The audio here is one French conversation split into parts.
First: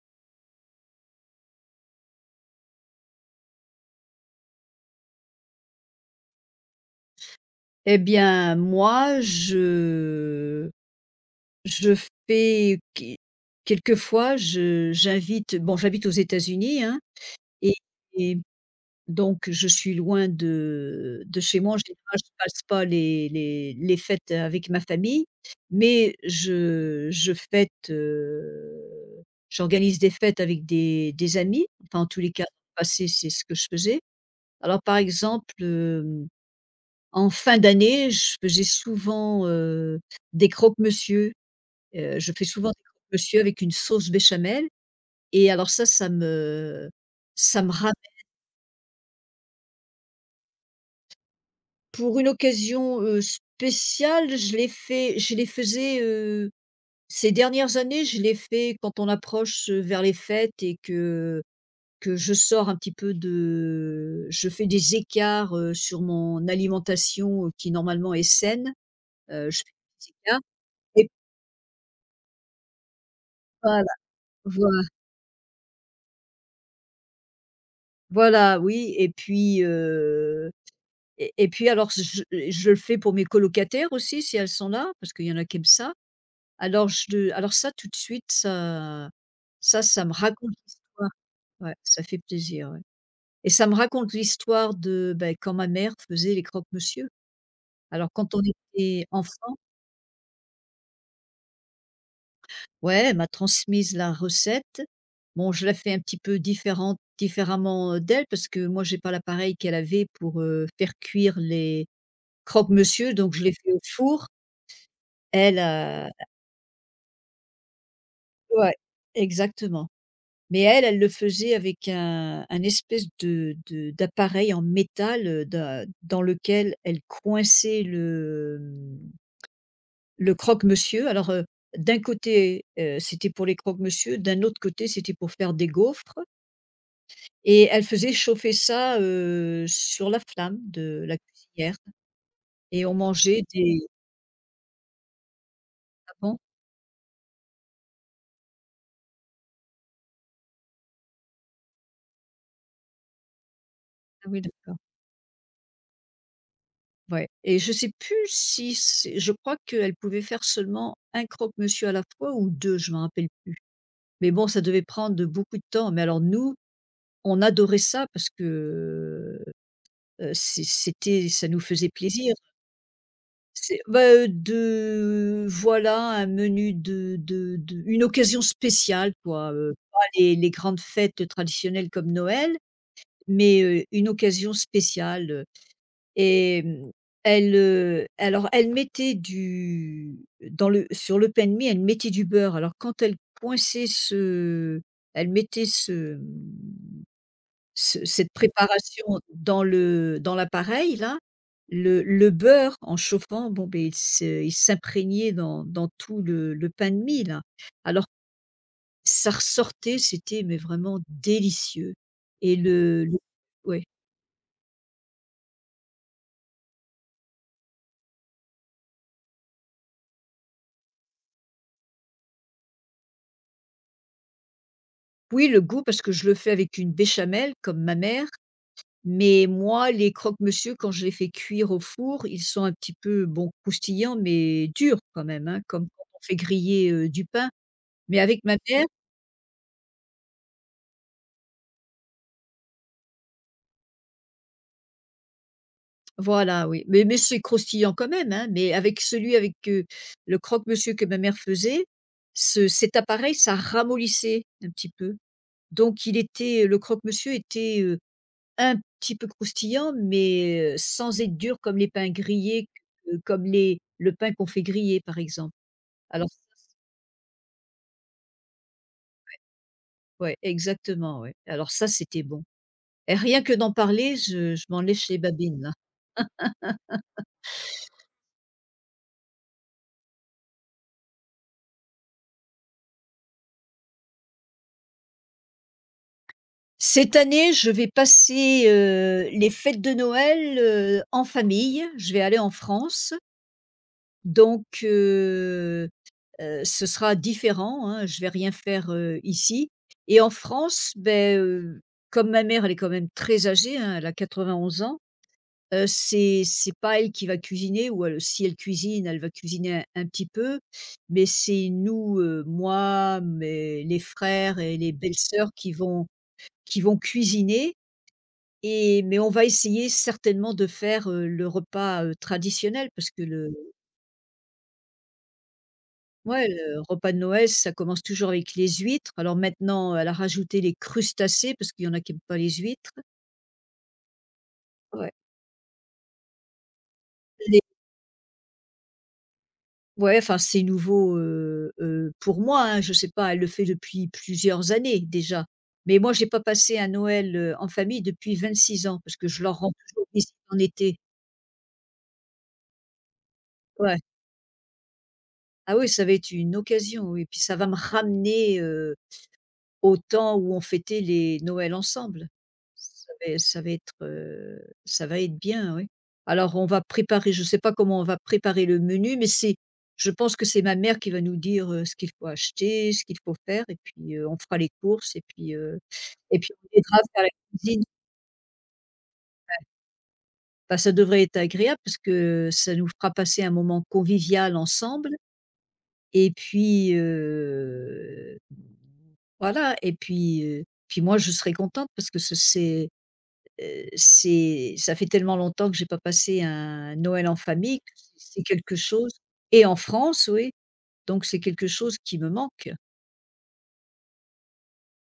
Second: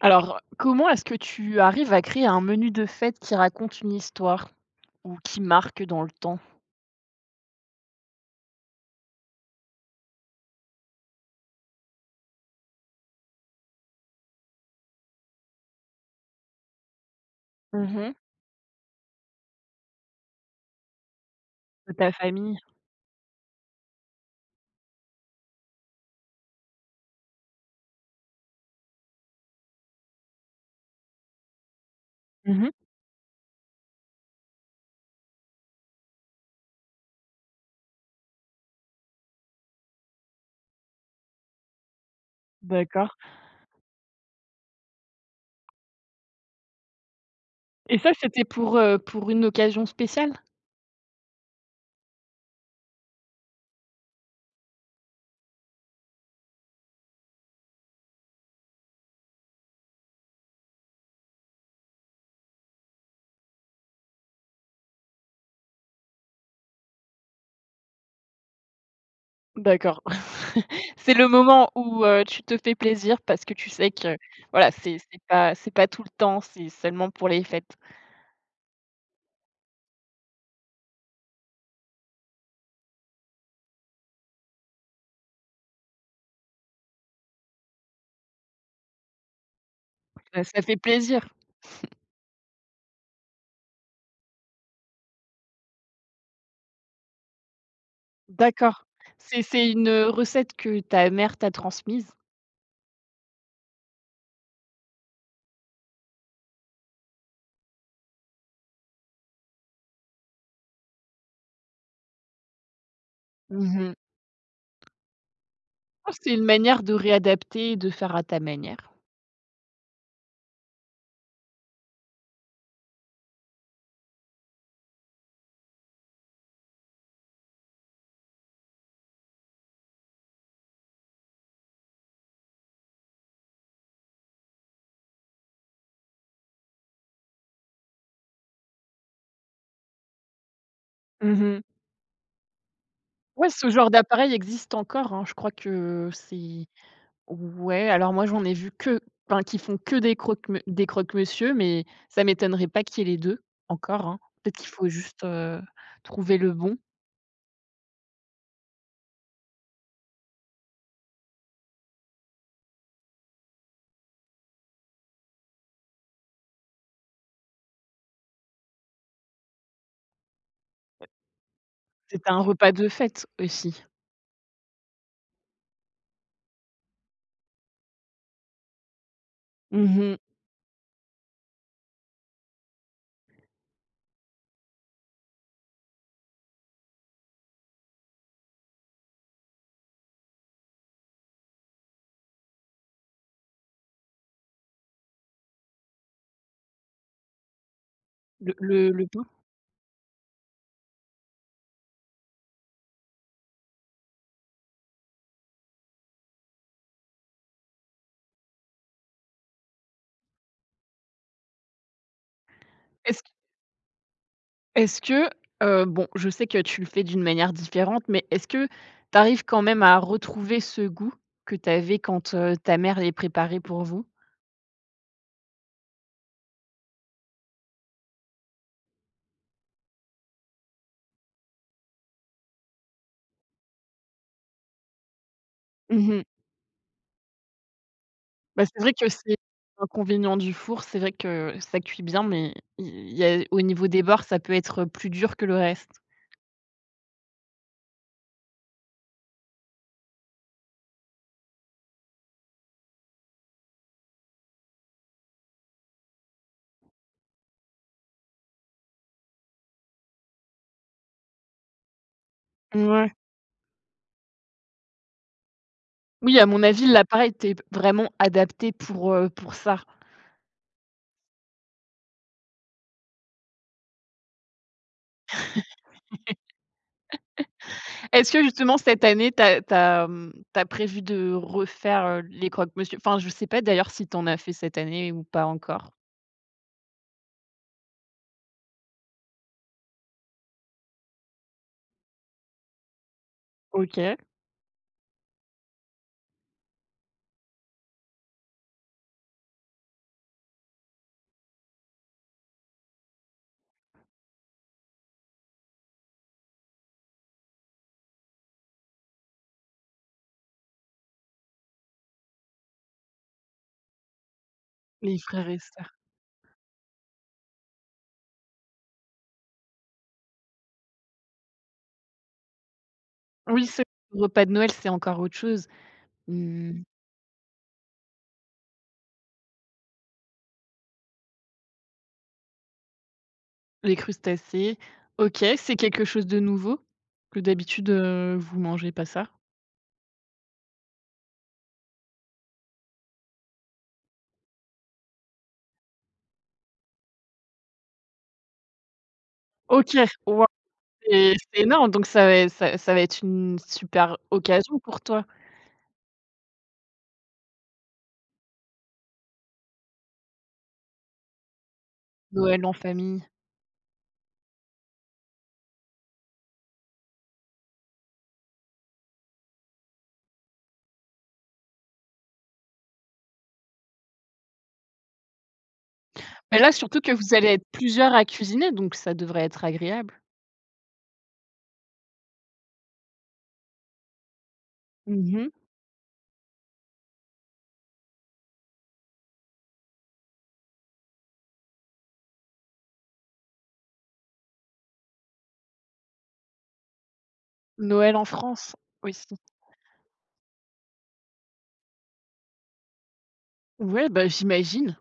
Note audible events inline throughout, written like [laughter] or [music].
Alors, comment est-ce que tu arrives à créer un menu de fête qui raconte une histoire ou qui marque dans le temps. Eh bien, moi, je fais qu quelquefois, je j'invite. Bon, j'habite aux États-Unis, hein, et Mmh. et donc je suis loin de chez moi. En De ta général, je famille. passe pas les fêtes avec ma famille, mais je fête, j'organise des fêtes avec des amis. Enfin, en tous les cas, Mmh. passé, c'est ce que je faisais. Alors, par exemple, en fin d'année, j'ai souvent, des croque-monsieur. Je fais souvent des D'accord. croque-monsieur avec une sauce béchamel, et alors ça, ça me ramène Et ça, c'était pour une occasion spéciale? pour une occasion, spéciale. Je les fais je les faisais, ces dernières années. Je les fais quand on approche, vers les fêtes, et que je sors un petit peu de je fais des écarts, sur mon alimentation, qui normalement est saine. Je fais D'accord. des écarts, [laughs] et C'est le moment où, tu te fais plaisir parce que tu sais voilà. que, voilà, c'est pas tout le temps, c'est seulement pour les fêtes. Voilà, oui, et puis, et puis alors je le fais pour mes colocataires aussi, si elles sont là, parce qu'il y en a qui aiment ça. Alors je le Alors ça tout de suite, ça, ça me Bah, raconte ça fait l'histoire. plaisir. Ouais, ça fait plaisir, ouais, et ça me raconte l'histoire de, bah, quand ma mère faisait les croque-monsieur. Alors quand on D'accord. était C'est enfant. c'est une, recette que ta mère t'a transmise? Ouais, elle m'a transmise la recette. Bon, je la fais un petit peu différente différemment, d'elle, parce que moi j'ai pas l'appareil qu'elle avait pour, faire cuire les croque-monsieur. Donc je l'ai fait au Mmh. four. Elle, heu Oh, c'est une manière de réadapter et de faire à ta ouais, manière. exactement. Mais elle, elle le faisait avec un espèce de d'appareil en métal, da dans lequel elle coinçait le, le croque-monsieur. Alors, d'un côté, c'était pour les croque-monsieur, d'un autre côté, c'était pour faire des gaufres, et elle faisait chauffer ça, sur la flamme de la Mmh mh. cuisinière, et on mangeait Ouais, ce des — genre d'appareil existe encore, hein. Je crois que ah bon? c'est, ouais, alors moi, j'en ai vu que enfin, qui font que des croque m des croque-monsieur, mais ça m'étonnerait pas qu'il y ait les 2 encore, hein. Ah oui, Peut-être qu'il d'accord. faut juste, trouver le bon. Ouais, et je sais plus si c'est — je crois qu'elle pouvait faire seulement un croque-monsieur à la fois, ou 2, je m'en rappelle plus. Mais bon, ça devait prendre beaucoup de temps. Mais alors nous, on adorait ça parce que, c'était — ça nous faisait C'était plaisir. un repas de fête C'est, aussi. bah, de — voilà, un menu de une occasion spéciale, quoi, Mmh pas mh. Les grandes fêtes traditionnelles comme Noël, mais, une occasion spéciale. Et elle, alors elle mettait du — dans le — sur le pain de mie, elle mettait du beurre. Alors quand elle coinçait ce — elle mettait ce, cette Le le préparation le pain. Dans l'appareil là, le beurre en chauffant, bon ben il s'imprégnait dans tout le pain de mie là. Alors ça ressortait, c'était — mais vraiment délicieux, et le Est-ce q ouais. est-ce que, bon, je sais que tu le fais d'une manière différente, mais est-ce que tu arrives quand même à retrouver ce goût que tu avais quand, ta mère les préparait pour vous? Oui, le goût, parce que je le fais avec une béchamel comme ma mère. Mais moi, les croque-monsieur, quand je les fais cuire au four, ils sont un petit peu, bon, croustillants, mais durs quand même, hein, comme quand Mmh on mh. fait griller, du pain. Mais avec ma Bah, c'est mère — vrai que c'est l'inconvénient du four, c'est vrai que ça cuit bien, mais il y a au niveau des bords, ça peut être plus dur que le reste. voilà, oui, mais c'est croustillant quand même, hein. Mais avec celui — avec, le croque-monsieur que ma mère faisait, ce cet appareil, ça ramollissait un petit peu. Donc il était le croque-monsieur était, un petit peu croustillant, mais, sans être dur comme les pains grillés, Ouais. Comme les le pain qu'on fait griller, par exemple. Alors — Oui, à mon avis, l'appareil était vraiment adapté pour ça. ouais, exactement, ouais. Alors ça, c'était bon, et rien que d'en parler, je m'en lèche les babines, là. Est-ce que justement cette année, tu as mmh, prévu de refaire, les croque-monsieur? Enfin, je sais pas d'ailleurs si tu en as fait cette année ou pas encore? Cette année, je vais passer, les fêtes de Noël, en famille. Je vais aller en France, OK, donc, ce sera différent, hein. Je vais rien faire, ici, et en France, beh, comme ma mère, elle est quand même très âgée, hein, elle a 91 ans. C'est pas elle qui va cuisiner. Ou elle — si elle cuisine, elle va cuisiner un petit peu, mais c'est nous, moi, mes les frères et les les frères belles-sœurs et sœurs. Qui vont cuisiner. Et mais on va essayer certainement de faire, le repas, traditionnel, parce que le — Oui, ce repas de Noël, c'est encore autre chose. ouais, le Mmh. repas de Noël, ça commence toujours avec les huîtres. Alors maintenant, elle a rajouté les crustacés parce qu'il y en a qui n'aiment pas les huîtres. Les crustacés. Ouais. OK, c'est quelque chose de nouveau? Que d'habitude, vous mangez pas ça? Ouais, enfin, c'est nouveau, pour moi, hein. Je sais pas, elle le fait depuis plusieurs années déjà. Mais moi, j'ai pas passé un Noël, en famille depuis 26 ans, parce que je leur rends OK, toujours visite waouh, en été. c'est énorme, donc ça ça va être une Ouais. super occasion pour toi, Ah oui, ça va être une occasion, et puis ça va me ramener, au temps où on fêtait les Noëls ensemble. Noël en famille. Ça va être, ça va être bien, oui. Alors on va préparer — je ne sais pas comment on va préparer le menu, mais c'est je pense que c'est ma mère qui va nous dire, ce qu'il faut acheter, ce qu'il faut faire, et puis, on fera les courses, et puis Mais on là, aidera surtout à que faire la vous allez être cuisine. plusieurs à cuisiner, donc ça devrait être agréable. Bah, ça devrait être agréable parce que ça nous fera passer un moment convivial ensemble, Mmh mh. et puis, voilà, et puis, puis moi je serai contente parce que ce c'est — c'est — ça fait tellement longtemps que j'ai pas passé un Noël en famille que Noël en c'est quelque France, chose. aussi. Et en France, oui, donc c'est quelque chose qui me manque. Ouais, bah, j'imagine.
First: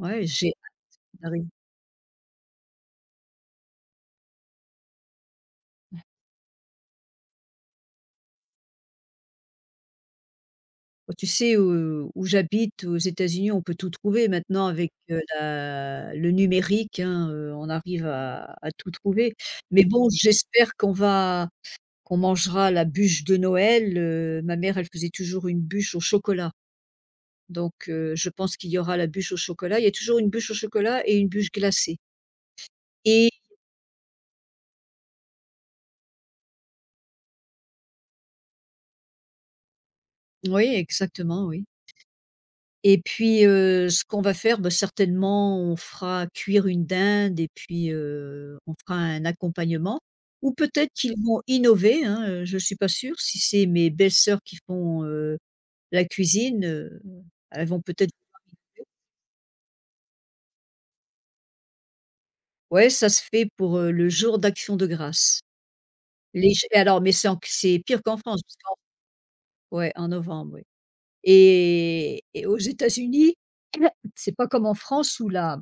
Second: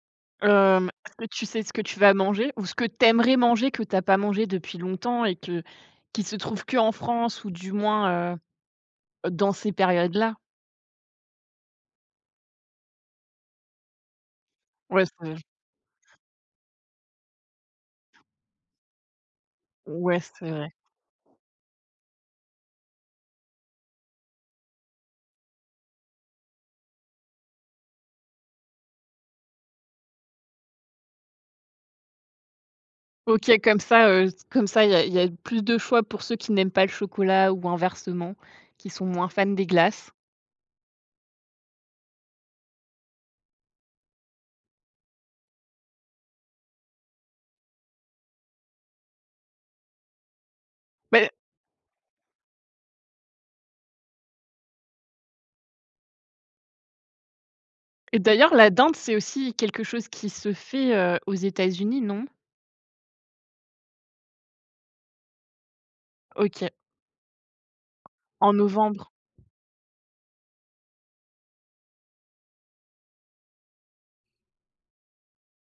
Ouais, j'ai hâte Hem, est-ce que tu d'arriver. sais ce que tu vas manger ou ce que tu aimerais manger que tu as pas mangé depuis longtemps et que qui se trouve qu'en France ou du moins, dans ces périodes-là? Bah, tu sais, où j'habite, aux États-Unis, on peut tout trouver maintenant avec, Ouais, c'est la le numérique, hein, on arrive à tout trouver, mais bon, ouais, c'est vrai. j'espère qu'on mangera la bûche de Noël. Ma mère, elle faisait toujours une bûche au chocolat. Donc, je pense qu'il y aura la bûche au chocolat. Il y a toujours une bûche au chocolat et une bûche glacée. Et OK, comme ça, il y a plus de choix pour ceux qui n'aiment pas le chocolat ou inversement, qui sont moins fans des glaces. oui, exactement, oui, et puis, ce qu'on va faire, bah, certainement, on fera cuire une dinde, et puis, on fera un accompagnement, ou peut-être qu'ils Beh, vont innover, hein, je ne suis pas sûre. Si c'est mes belles-sœurs qui font, la cuisine, elles vont peut-être... et d'ailleurs, la dinde, [laughs] c'est aussi quelque chose qui se fait, aux États-Unis, non? Ouais, ça se fait pour, le jour d'action de grâce. Les OK, ch Alors — mais c'est en c'est pire qu'en France, en parce qu'en — novembre. ouais, en novembre, oui. Et aux États-Unis, [coughs] [clears throat] c'est pas comme en France où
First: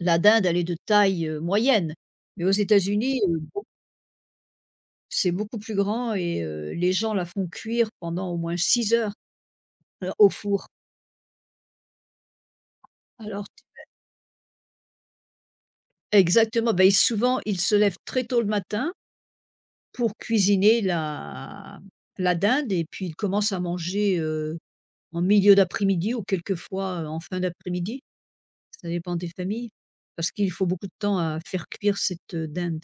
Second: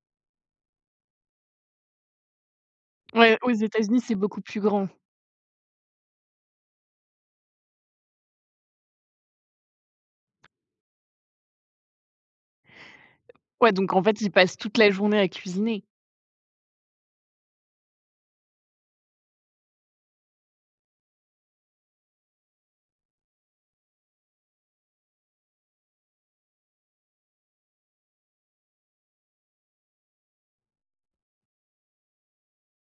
la dinde, elle est de taille, moyenne. Mais aux États-Unis, Ouais, aux États-Unis, c'est beaucoup plus grand. c'est beaucoup plus grand, et les gens la font cuire pendant au moins 6 heures, au four. Alors — Ouais, donc en fait, ils passent toute la journée à cuisiner. exactement, bah, ils souvent, ils se lèvent très tôt le matin pour cuisiner la dinde, et puis ils commencent à manger, en milieu d'après-midi, ou quelquefois, en fin d'après-midi. Ça dépend des familles, parce qu'il faut beaucoup de temps à faire cuire cette, dinde.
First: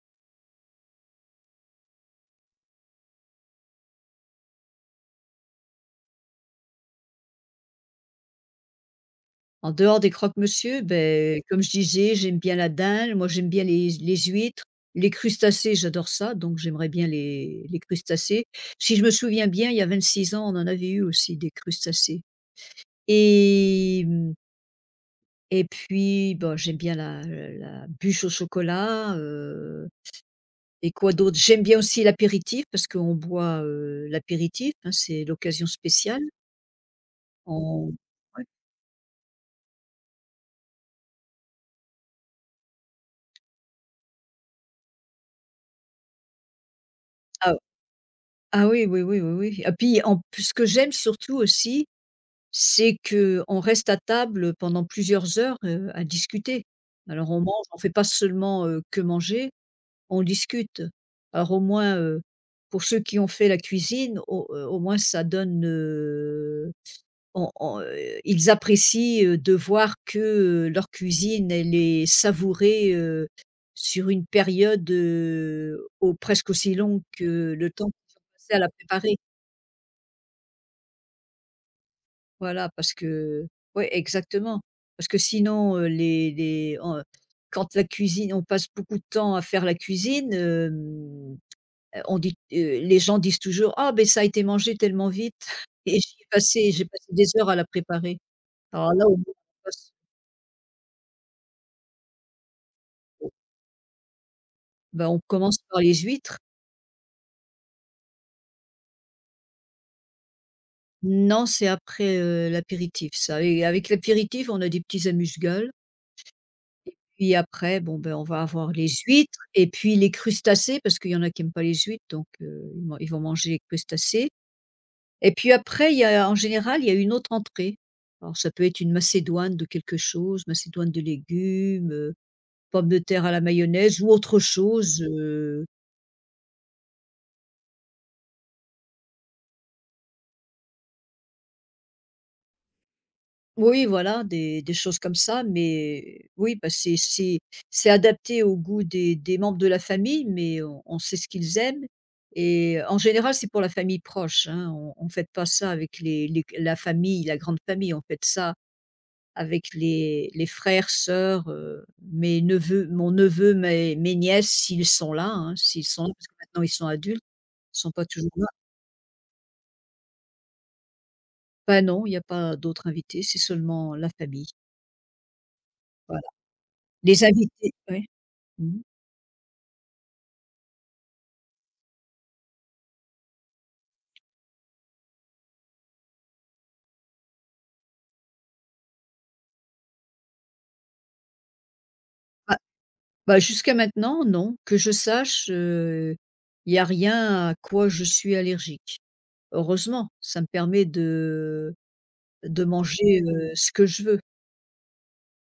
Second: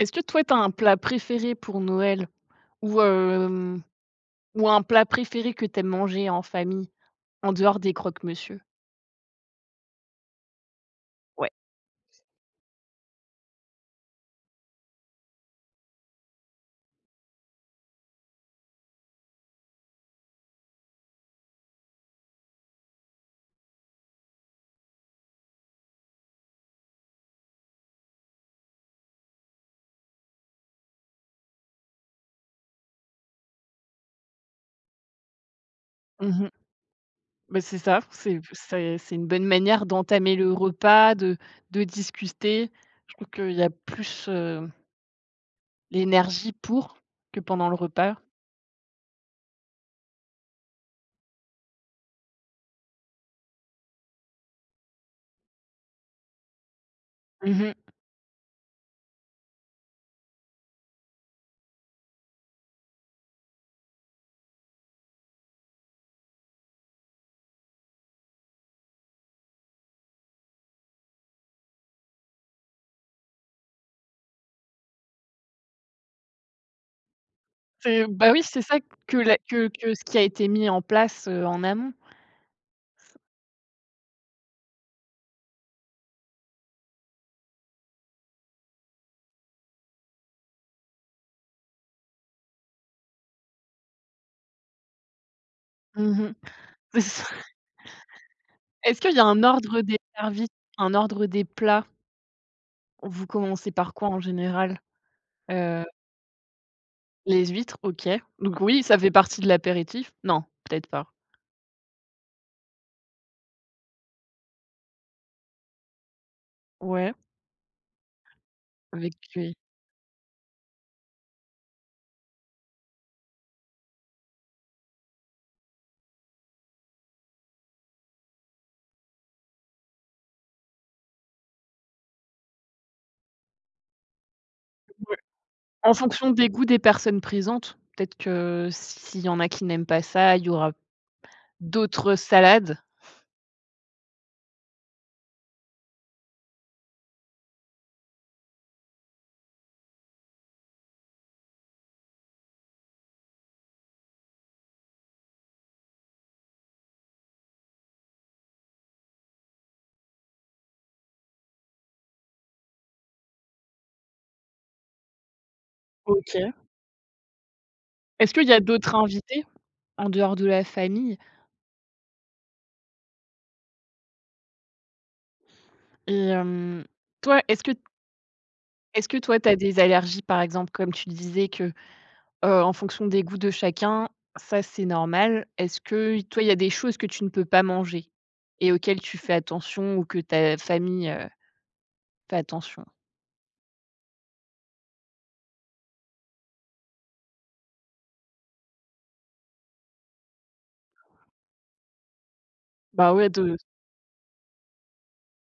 Est-ce que toi, t'as un plat préféré pour Noël ou hem, ou un plat préféré que t'aimes manger en famille, en dehors des croque-monsieur? En dehors des croque-monsieur, ben, Ouais. comme je disais, j'aime bien la dinde. Moi, j'aime bien les huîtres, les crustacés, j'adore ça, donc j'aimerais bien les crustacés. Si je me souviens bien, il y a 26 ans, on en avait eu aussi des crustacés. Et mmh, et puis, bon, j'aime bien la bûche au chocolat, et quoi d'autre? J'aime bien aussi l'apéritif parce qu'on boit, l'apéritif, hein, c'est l'occasion spéciale. Mmh. Bah, c'est On ça, c'est Ouais. c'est c'est une bonne manière d'entamer le repas, de discuter. Je trouve qu'il y a plus, l'énergie pour que Ah, pendant le repas. ah oui, oui, oui, oui, oui, et puis en — p ce que j'aime surtout aussi, c'est que on reste à table pendant plusieurs heures, à discuter. Alors on Mmh mange, mh. on fait pas seulement, que manger, on discute. Alors au moins, pour ceux qui ont fait la cuisine, au moins ça donne, on, ils apprécient, de voir que, leur cuisine elle est savourée, sur une période, au presque aussi longue que le temps C'est qu'ils bah, ont oui, passé à c'est la ça que préparer. la que ce qui a été mis en place, en amont. Voilà, parce que — ouais, exactement. Parce que sinon, les en quand la cuisine — on passe beaucoup de temps à faire la cuisine, hem, on dit les gens disent toujours: «Ah ben ça a été mangé tellement vite [laughs] et Mmh mh. J'ai C'est passé ça. des heures à [laughs] la préparer». Alors Est-ce là, qu'il au y a moins, un on ordre passe — des servis, un ordre des plats? Vous commencez par quoi en général? bah, on commence par Heu, les huîtres. les huîtres, OK. Donc oui, ça fait partie de l'apéritif? Non, peut-être pas. Non, c'est après, l'apéritif, ça — et avec l'apéritif, on a des petits amuse-gueules. Ouais, Puis après, bon, ben, on va avoir les avec huîtres, les et puis les crustacés, parce qu'il y en a qui n'aiment pas les huîtres, donc, ils vont manger les crustacés. Et puis après, il y a — en général, il y a une autre entrée. Alors ça peut être une macédoine de quelque chose, macédoine de légumes, pommes de terre à la mayonnaise, ou autre chose. ouais. En fonction des goûts des personnes présentes, peut-être que s'il y en a qui n'aiment pas ça, il y aura d'autres salades. Oui, voilà, des choses comme ça, mais oui, bah, c'est adapté au goût des membres de la famille, mais on sait ce qu'ils aiment, et en général, c'est pour la famille proche, hein. On fête pas ça avec les la famille, la grande famille. On fait ça avec les frères, sœurs, mes neveux mon neveu, mes nièces, s'ils sont là, hein, s'ils sont là, parce que OK. maintenant ils sont adultes, ils sont pas toujours Est-ce qu'il là. y a d'autres invités en dehors de la famille? Bah, non, il n'y a pas d'autres invités, c'est seulement la famille, voilà. Et hem, Les toi, invités — ouais. Mmh. est-ce que toi, tu as des allergies, par exemple, comme tu disais que, en fonction des goûts de chacun, ça, c'est normal. Est-ce que toi, il y a des choses que tu ne peux pas manger et auxquelles tu fais attention ou que ta famille, fait attention? Bah, jusqu'à maintenant, non. Que je sache, il n'y a rien à quoi je suis allergique. Heureusement, ça me permet de Bah, manger, ouais, de ce que je veux,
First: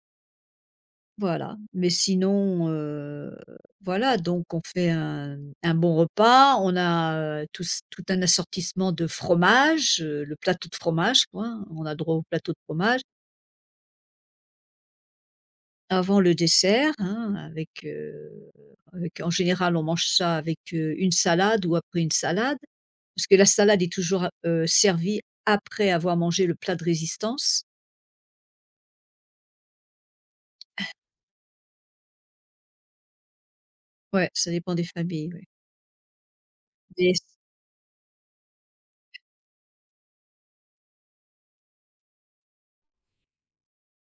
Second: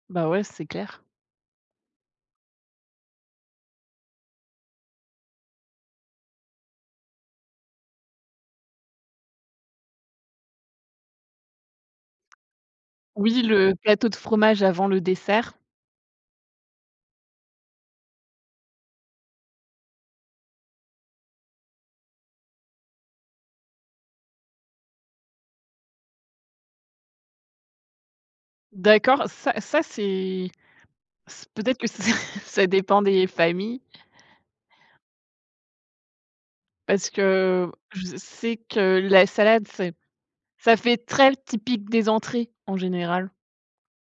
bah, ouais, c'est clair. voilà. Mais sinon, voilà, donc on fait un bon repas. On a, tout un assortissement de fromages, le plateau de fromage, quoi, hein. On a droit au plateau de fromage. Oui, le plateau de fromage avant le dessert. Avant le dessert, hein, avec, en général, on mange ça avec, une salade, ou après une salade. Parce que la salade est toujours a servie après avoir mangé le plat de résistance. D'accord, ça c'est c peut-être que ça [laughs] ça dépend des familles Ouais, ça dépend des familles, ouais. parce Mais que je sais que la salade, c'est ça fait très typique des entrées en général.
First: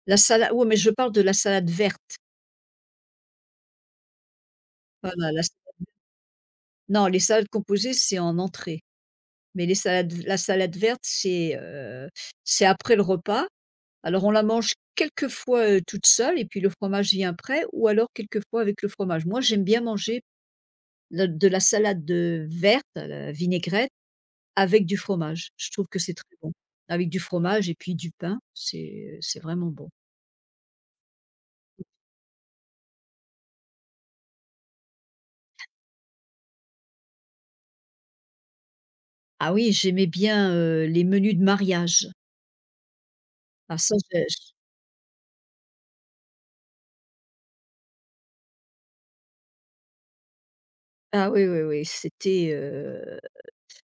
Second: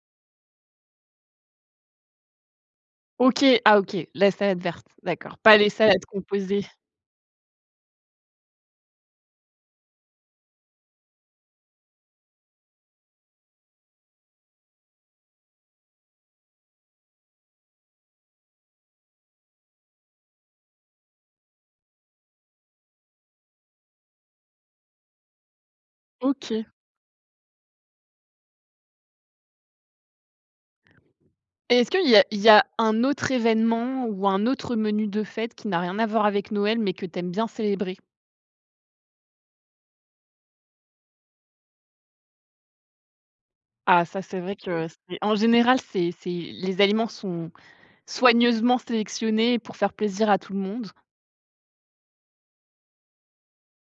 la salade. Ouais, mais je parle de la salade verte. OK, ah OK, la salade verte, Voilà, d'accord, la pas les salades composées. Non, les salades composées, c'est en entrée. Mais les salades la salade verte, c'est, après le repas. Alors on la mange quelquefois, toute seule, et puis le fromage vient après, ou alors quelquefois avec le fromage. Moi, j'aime bien manger de la salade, verte, la vinaigrette, avec du fromage. Je trouve que c'est très OK. bon. Et Avec du fromage et puis du pain, c'est vraiment bon. est-ce qu'il y a un autre événement ou un autre menu de fête qui n'a rien à voir avec Noël, mais que t'aimes bien célébrer? Ah oui, j'aimais bien, les menus de mariage. Ah ça, Ah ça, j'ai c'est j vrai que c'est en général, c'est les aliments sont soigneusement sélectionnés pour faire plaisir à tout le monde. ah oui, oui, oui, c'était,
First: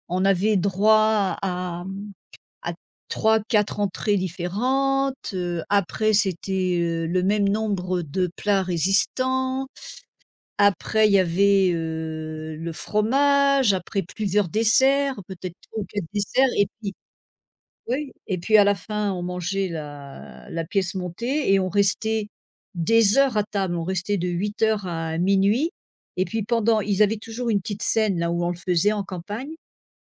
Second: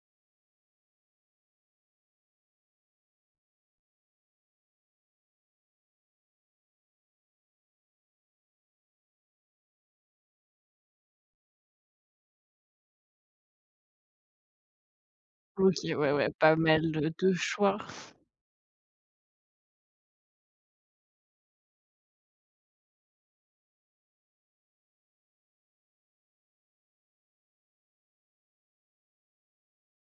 on avait droit à, à 3-4 entrées différentes, après c'était, le même nombre de plats résistants, après il y avait, le fromage, après plusieurs desserts, peut-être OK, 3 ou 4 ouais, ouais, desserts, pas et mal, puis de choix. oui, et puis à la fin, on mangeait la pièce montée, et on restait des heures à table. On restait de 8 heures à minuit. Et puis pendant ils avaient toujours une petite scène là où on le faisait en campagne,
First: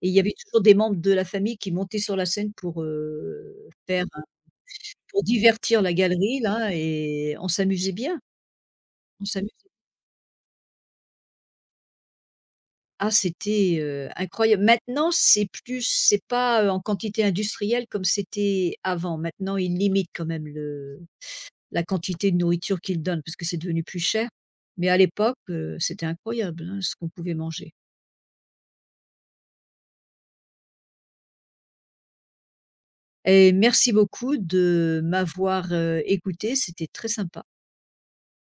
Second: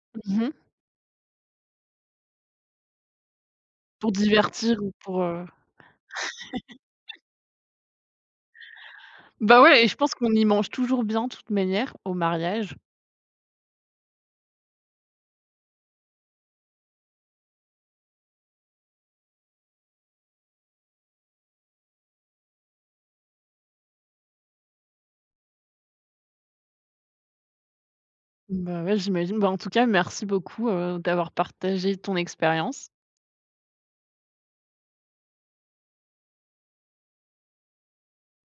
et il y avait Mmh mh. toujours des membres de la famille qui montaient sur la scène pour, faire Pour divertir ou pour, pour heu, divertir la galerie là, et on s'amusait bien, on s'amusait. bah, ouais et je pense qu'on y mange toujours bien de toute manière au mariage. Ah, c'était, incroyable. Maintenant, c'est plus c'est pas, en quantité industrielle comme c'était avant. Maintenant, ils limitent quand même le la quantité de nourriture qu'ils donnent parce que c'est devenu plus cher. Mais à l'époque, c'était incroyable, hein, ce qu'on pouvait manger. Bah, ouais, j'imagine. Bah, en tout cas, merci beaucoup, d'avoir partagé ton expérience. Et merci beaucoup de m'avoir, écoutée, c'était très sympa.